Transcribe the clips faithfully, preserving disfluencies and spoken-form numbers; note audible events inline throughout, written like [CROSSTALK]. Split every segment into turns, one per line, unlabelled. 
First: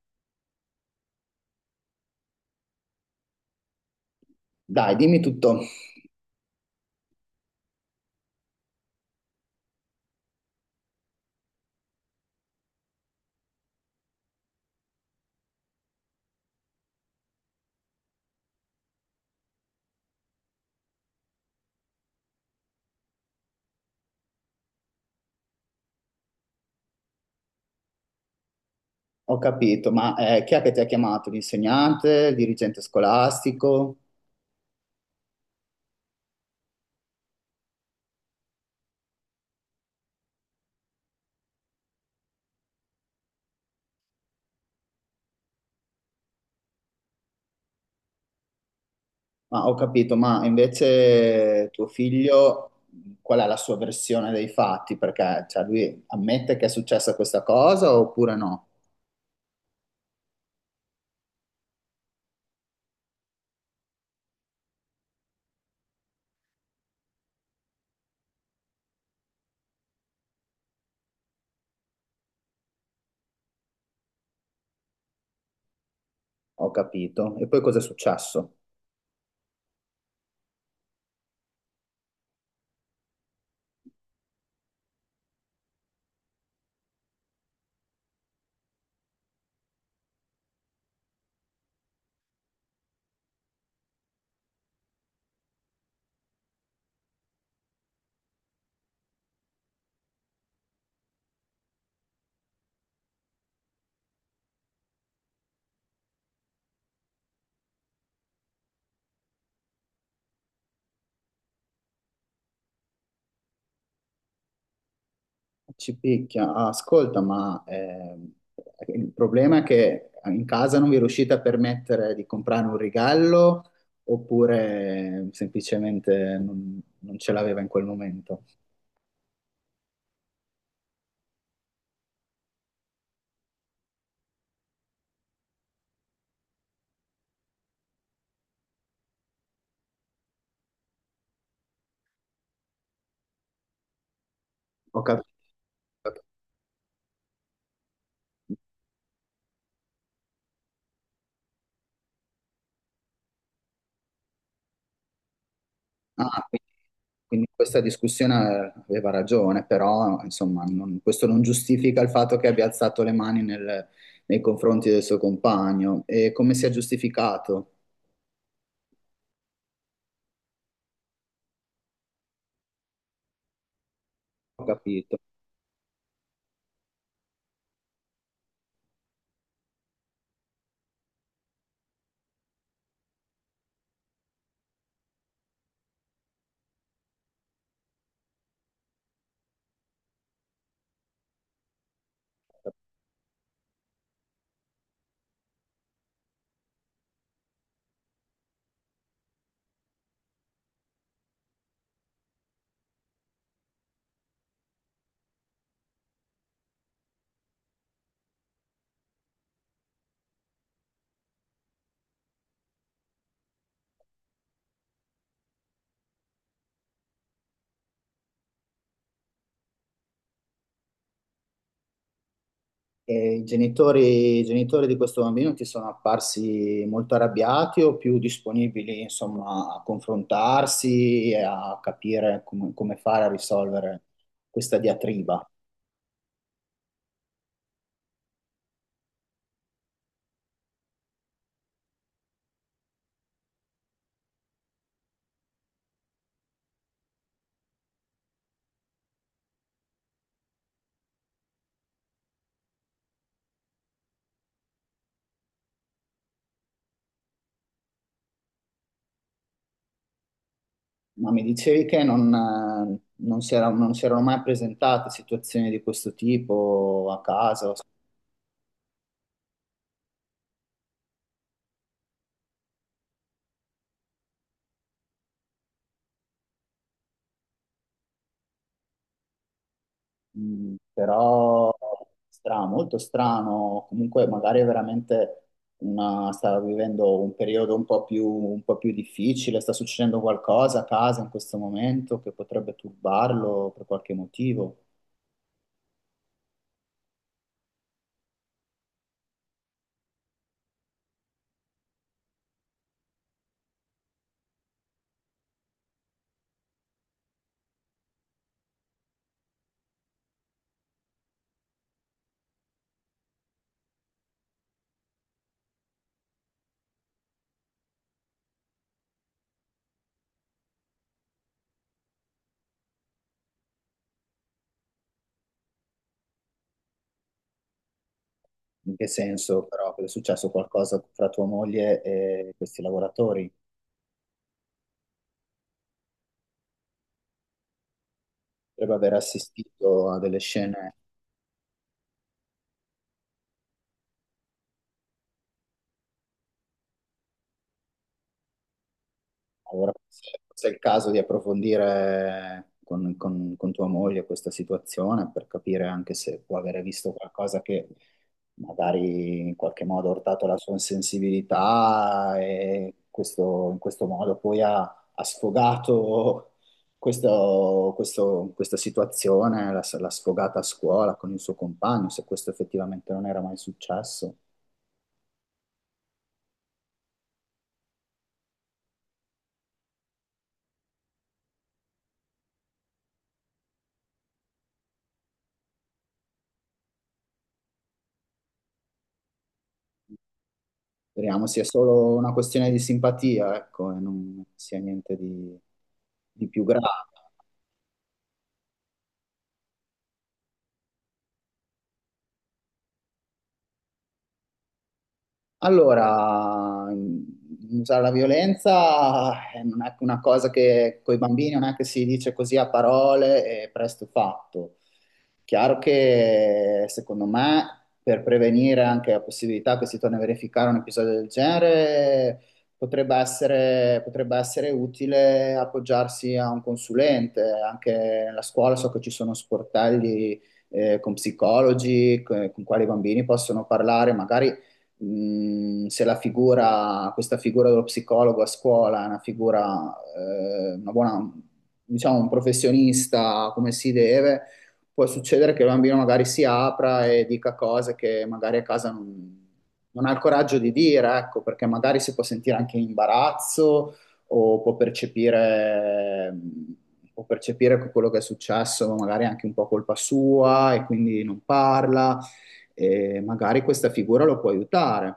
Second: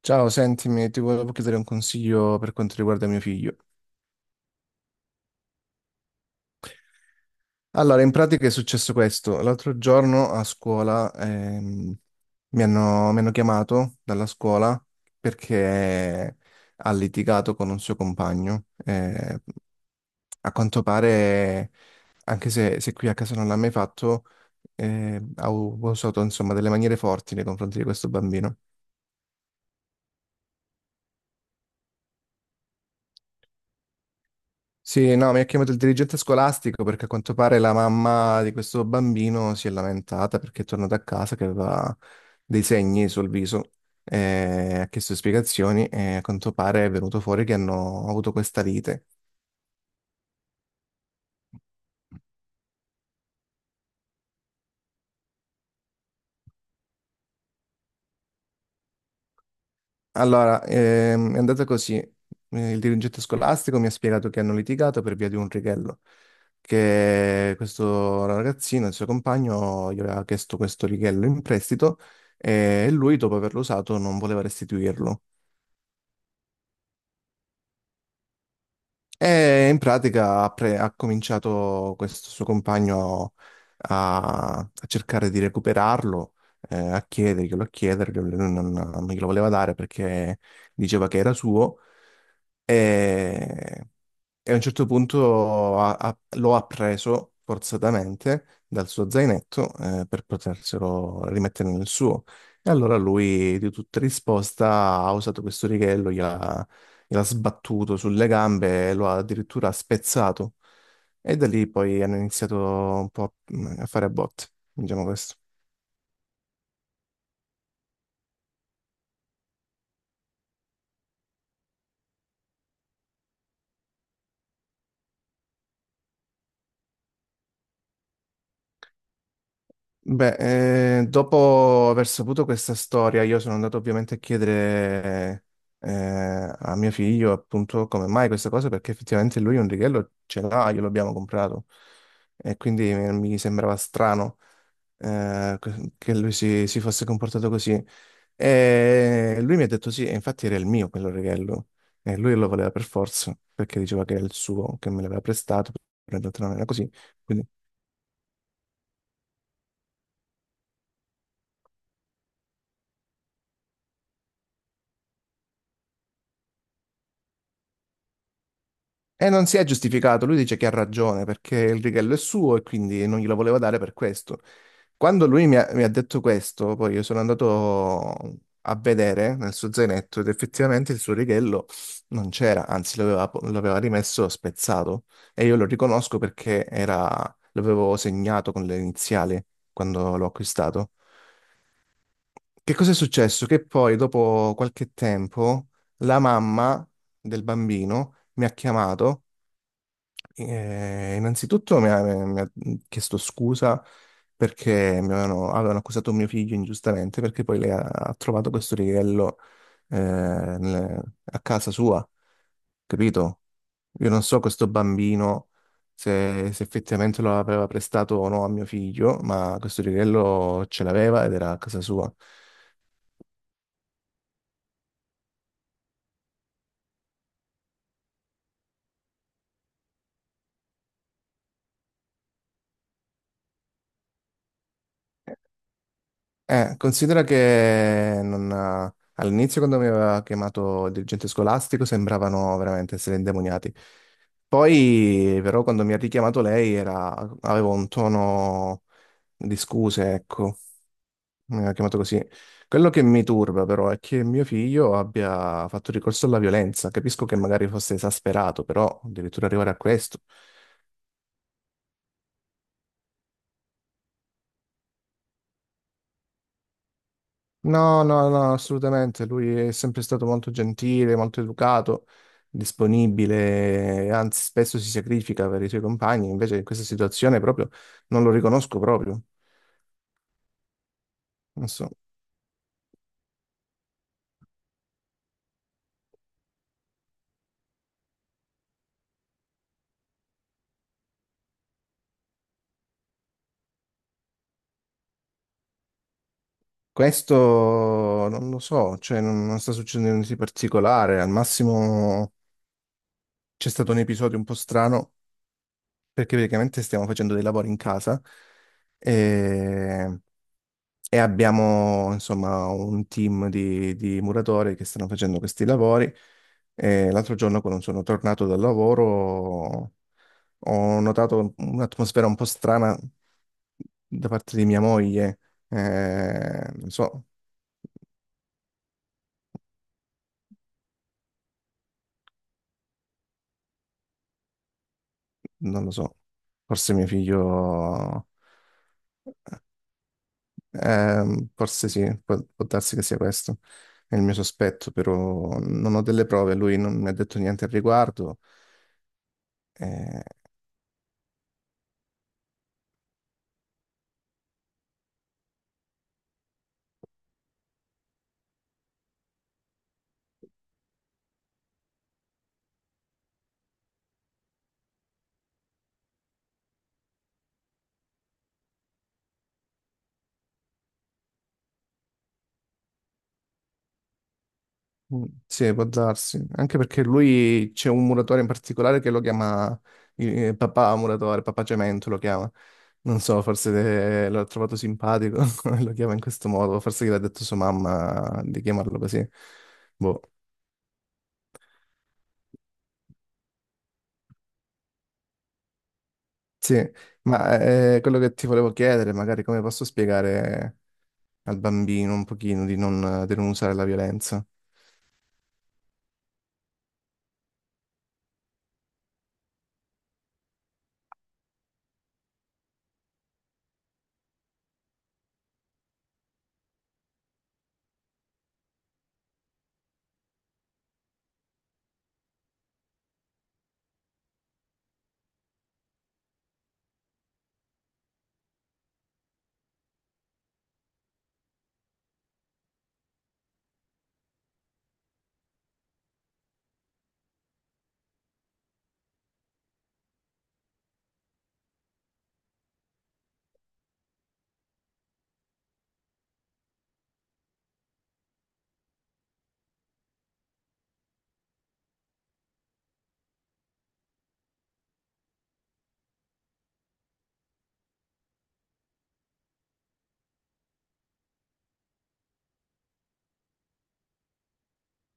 Ciao, sentimi, ti volevo chiedere un consiglio per quanto riguarda mio figlio.
Dai, dimmi tutto,
Allora, in pratica è successo questo. L'altro giorno a scuola, ehm, mi hanno, mi hanno chiamato dalla scuola perché ha litigato con un suo compagno. Eh, a quanto pare, anche se, se qui a casa non l'ha mai fatto, eh, ha u- ha usato insomma delle maniere forti nei confronti di questo bambino.
ho capito, ma eh, chi è che ti ha chiamato? L'insegnante, il dirigente scolastico?
Sì, no, mi ha chiamato il dirigente scolastico perché a quanto pare la mamma di questo bambino si è lamentata perché è tornata a casa che aveva dei segni sul viso e ha chiesto spiegazioni e a quanto pare è venuto fuori che hanno avuto questa lite.
Ma ho capito, ma invece tuo figlio, qual è la sua versione dei fatti? Perché cioè, lui ammette che è successa questa cosa oppure no?
Allora, ehm, è andata così. Eh, Il dirigente scolastico mi ha spiegato che hanno litigato per via di un righello, che questo ragazzino, il suo compagno, gli aveva chiesto questo righello in prestito e lui, dopo averlo usato, non voleva restituirlo.
Ho capito. E poi cosa è successo?
E in pratica ha, pre- ha cominciato questo suo compagno a, a cercare di recuperarlo, eh, a chiederglielo, a chiederglielo, lui non, non glielo voleva dare perché diceva che era suo. E e a un certo punto ha- ha- lo ha preso forzatamente dal suo zainetto, eh, per poterselo rimettere nel suo. E allora lui, di tutta risposta, ha usato questo righello, gliel'ha gliel'ha sbattuto sulle gambe e lo ha addirittura spezzato. E da lì poi hanno iniziato un po' a mm, a fare a botte, diciamo questo.
Ci picchia. Ah, ascolta, ma ehm, il problema è che in casa non vi riuscite a permettere di comprare un regalo oppure semplicemente non, non ce l'aveva in quel momento?
Beh, eh, dopo aver saputo questa storia, io sono andato ovviamente a chiedere, eh, a mio figlio appunto come mai questa cosa, perché effettivamente lui un righello ce l'ha, glielo abbiamo comprato e quindi mi mi sembrava strano,
Ho capito.
eh, que- che lui si, si fosse comportato così. E lui mi ha detto sì, e infatti era il mio quello righello e lui lo voleva per forza, perché diceva che era il suo, che me l'aveva prestato, però in realtà
Ah,
non era
quindi
così.
quindi
Quindi
questa discussione aveva ragione, però insomma, non- questo non giustifica il fatto che abbia alzato le mani nel- nei confronti del suo compagno. E come si è giustificato?
e non si è giustificato, lui dice che ha ragione perché il righello è suo e quindi non glielo voleva dare per questo.
Ho capito.
Quando lui mi ha, mi ha detto questo, poi io sono andato a vedere nel suo zainetto ed effettivamente il suo righello non c'era, anzi l'aveva po- l'aveva rimesso spezzato e io lo riconosco perché era- l'avevo segnato con le iniziali quando l'ho acquistato. Che cosa è successo? Che poi, dopo qualche tempo, la mamma del bambino mi ha chiamato, eh, innanzitutto mi ha, mi ha chiesto scusa perché mi avevano, avevano accusato mio figlio ingiustamente perché poi lei ha, ha trovato questo righello, eh, nel- a casa sua, capito? Io non so questo bambino se, se effettivamente lo aveva prestato o no a mio figlio, ma questo righello ce l'aveva ed era a casa sua.
E i genitori, i genitori di questo bambino ti sono apparsi molto arrabbiati o più disponibili, insomma, a confrontarsi e a capire come, come fare a risolvere questa diatriba?
Eh, considera che non, eh, all'inizio quando mi aveva chiamato il dirigente scolastico sembravano veramente essere indemoniati. Poi però quando mi ha richiamato lei era, avevo un tono di scuse, ecco, mi aveva chiamato così. Quello che mi turba però è che mio figlio abbia fatto ricorso alla violenza. Capisco che magari fosse esasperato, però addirittura arrivare a questo.
Ma mi dicevi che non, eh, non si era- non si erano mai presentate situazioni di questo tipo a casa? O
No, no, no, assolutamente. Lui è sempre stato molto gentile, molto educato, disponibile, anzi spesso si sacrifica per i suoi compagni, invece in questa situazione proprio non lo riconosco proprio.
mm,
Non
però
so.
strano, molto strano, comunque magari è veramente una, sta vivendo un periodo un po' più, un po' più difficile, sta succedendo qualcosa a casa in questo momento che potrebbe turbarlo per qualche motivo.
Questo non lo so, cioè non, non sta succedendo niente di particolare, al massimo c'è stato un episodio un po' strano perché praticamente stiamo facendo dei lavori in casa e e abbiamo insomma un team di, di muratori che stanno facendo questi lavori. E l'altro giorno, quando sono tornato dal lavoro, ho notato un'atmosfera un po' strana da parte di mia moglie. Eh, non so,
In che senso però è successo qualcosa fra tua moglie e questi lavoratori?
non lo so, forse mio figlio,
Potrebbe aver assistito a delle scene.
ehm, forse sì, può, può darsi che sia questo. È il mio sospetto, però non ho delle prove, lui non mi ha detto niente al riguardo.
Allora,
Eh,
forse forse è il caso di approfondire con, con- con tua moglie questa situazione per capire anche se può avere visto qualcosa che magari in qualche modo ha urtato la sua sensibilità e questo- in questo modo poi ha, ha sfogato questo- questo- questa situazione, l'ha l'ha sfogata a scuola con il suo compagno, se questo effettivamente non era mai successo.
Mm, sì, può darsi. Anche perché lui c'è un muratore in particolare che lo chiama, eh, papà muratore, papà Cemento lo chiama. Non so, forse, eh, l'ho trovato simpatico, [LAUGHS] e lo chiama in questo modo, forse gli ha detto sua mamma di chiamarlo così. Boh.
Speriamo sia solo una questione di simpatia, ecco, e non sia niente di, di più
Sì,
grave.
ma eh, quello che ti volevo chiedere, magari come posso spiegare al bambino un pochino di non, di non usare la violenza?
Allora, mh, usare la violenza eh, non è che una cosa che con i bambini non è che si dice così a parole e presto fatto. Chiaro che secondo me per prevenire anche la possibilità che si torni a verificare un episodio del genere potrebbe essere, potrebbe essere utile appoggiarsi a un consulente. Anche nella scuola so che ci sono sportelli eh, con psicologi, co- con quali i bambini possono parlare, magari mh, se la figura, questa figura dello psicologo a scuola è una figura, eh, una buona, diciamo, un professionista come si deve, può succedere che il bambino magari si apra e dica cose che magari a casa non, non ha il coraggio di dire, ecco, perché magari si può sentire anche in imbarazzo o può percepire, può percepire che quello che è successo, magari è anche un po' colpa sua e quindi non parla e magari questa figura lo può aiutare.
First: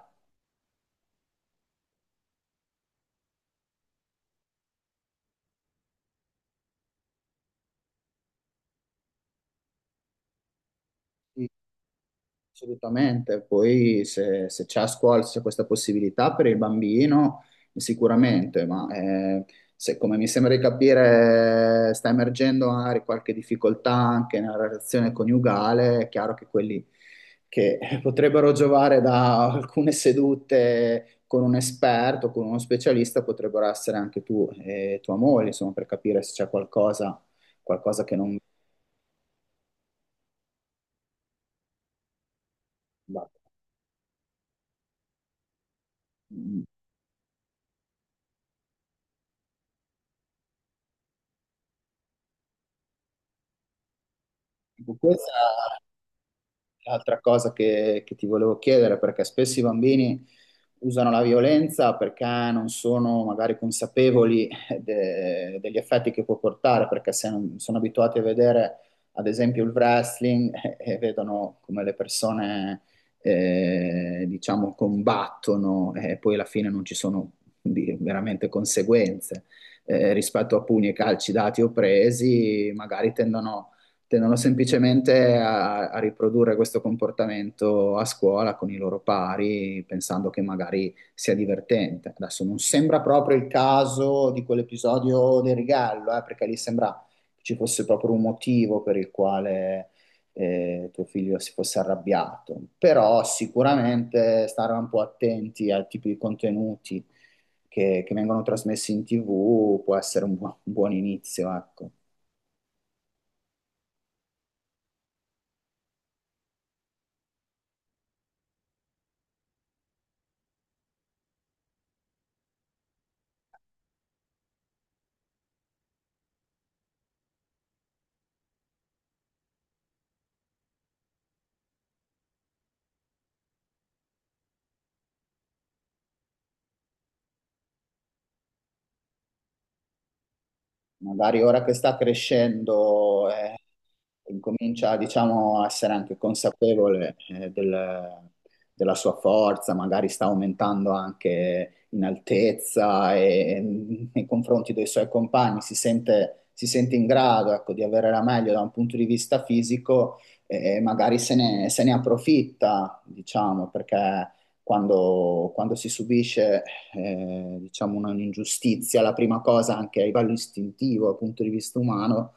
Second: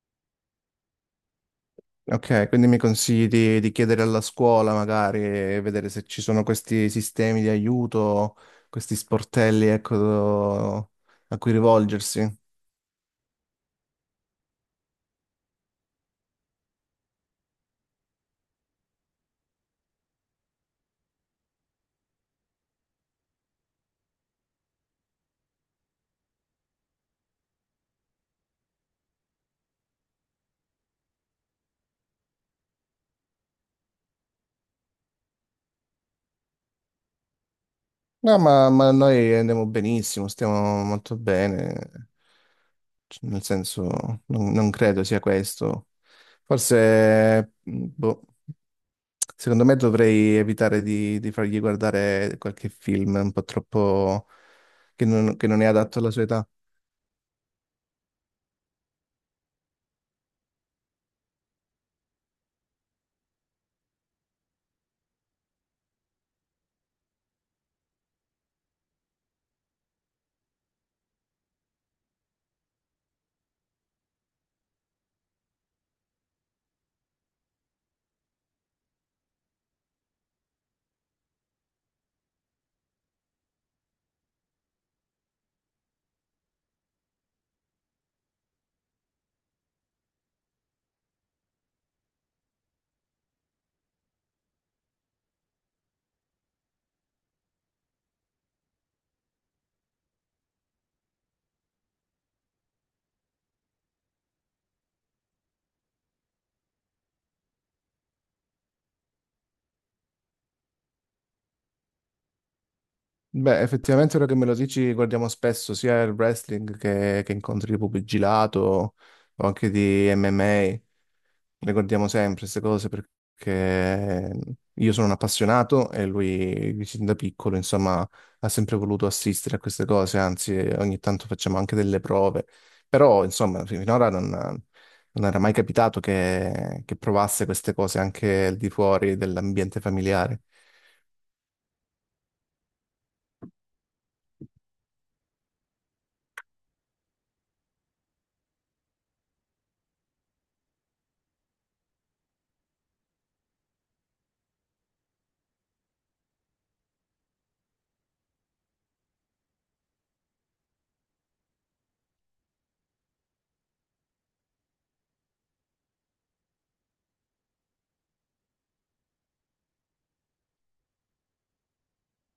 Ok, quindi mi consigli di, di chiedere alla scuola magari e vedere se ci sono questi sistemi di aiuto, questi sportelli, ecco, do- a cui rivolgersi.
Assolutamente. Poi se, se c'è a scuola, se c'è questa possibilità per il bambino, sicuramente, ma eh, se, come mi sembra di capire, sta emergendo magari qualche difficoltà anche nella relazione coniugale, è chiaro che quelli che potrebbero giovare da alcune sedute con un esperto, con uno specialista, potrebbero essere anche tu e tua moglie, insomma, per capire se c'è qualcosa, qualcosa che non
No, ma, ma noi andiamo benissimo, stiamo molto bene, C-
va.
nel senso non, non credo sia questo.
Mm,
Forse, mh, boh, secondo me dovrei evitare di, di fargli guardare qualche film un po' troppo,
ecco,
che non che non è
questa
adatto alla sua età.
è l'altra cosa che, che ti volevo chiedere, perché spesso i bambini usano la violenza perché non sono magari consapevoli de- degli effetti che può portare, perché se non- sono abituati a vedere, ad esempio, il wrestling [LAUGHS] eh, e vedono come le persone, eh, diciamo, combattono e poi alla fine non ci sono di- veramente conseguenze. Eh, rispetto a pugni e calci dati o presi, magari tendono tendono semplicemente a, a riprodurre questo comportamento a scuola con i loro pari, pensando che magari sia divertente. Adesso non sembra proprio il caso di quell'episodio del regalo, eh, perché lì sembra che ci fosse proprio un motivo per il quale eh, tuo figlio si fosse arrabbiato, però sicuramente stare un po' attenti al tipo di contenuti che, che vengono trasmessi in T V può essere un, buon un buon inizio, ecco.
Beh, effettivamente ora che me lo dici, guardiamo spesso sia il wrestling che, che incontri di pugilato o anche di M M A. Le guardiamo sempre queste cose perché io sono un appassionato e lui sin da piccolo, insomma, ha sempre voluto assistere a queste cose, anzi ogni tanto facciamo anche delle prove. Però, insomma, finora non, non era mai capitato che, che provasse queste cose anche al di fuori dell'ambiente familiare.
Magari ora che sta crescendo, eh, incomincia, diciamo, a essere anche consapevole, eh, del- della sua forza, magari sta aumentando anche in altezza e, e nei confronti dei suoi compagni, si sente, si sente in grado, ecco, di avere la meglio da un punto di vista fisico e magari se ne, se ne approfitta, diciamo, perché quando, quando si subisce eh, diciamo una- un'ingiustizia. La prima cosa, anche a livello istintivo, dal punto di vista umano,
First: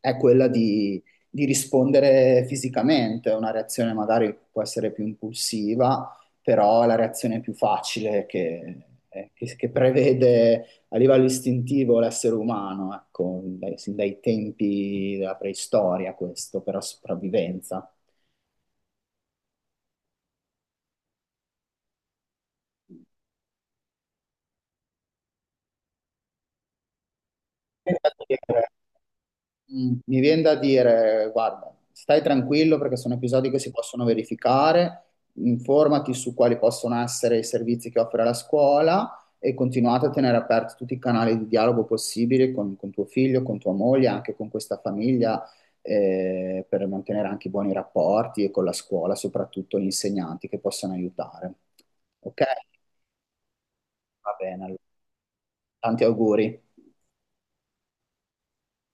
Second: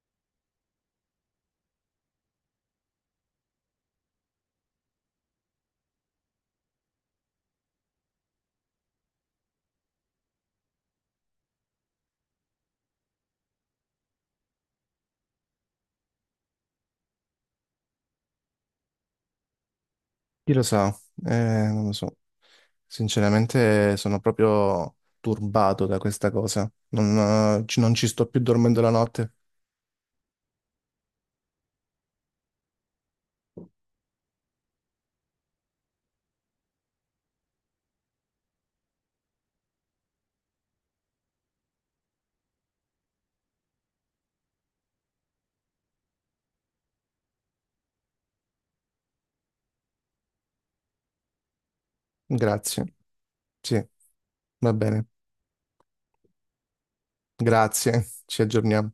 è quella di, di rispondere fisicamente. È una reazione magari può essere più impulsiva, però è la reazione più facile che, eh, che- che prevede a livello istintivo l'essere umano, ecco, dai- sin dai tempi della preistoria questo, per la sopravvivenza.
Chi lo sa? Eh, non lo so. Sinceramente sono proprio turbato da questa cosa. Non, eh, ci non ci sto più dormendo la notte.
Mm, mi viene da dire, guarda, stai tranquillo perché sono episodi che si possono verificare, informati su quali possono essere i servizi che offre la scuola e continuate a tenere aperti tutti i canali di dialogo possibili con, con tuo figlio, con tua moglie, anche con questa famiglia, eh, per mantenere anche i buoni rapporti e con la scuola, soprattutto gli insegnanti che possono aiutare. Ok?
Grazie. Sì,
Va bene,
va
allora.
bene.
Tanti auguri.
Grazie. Ci aggiorniamo.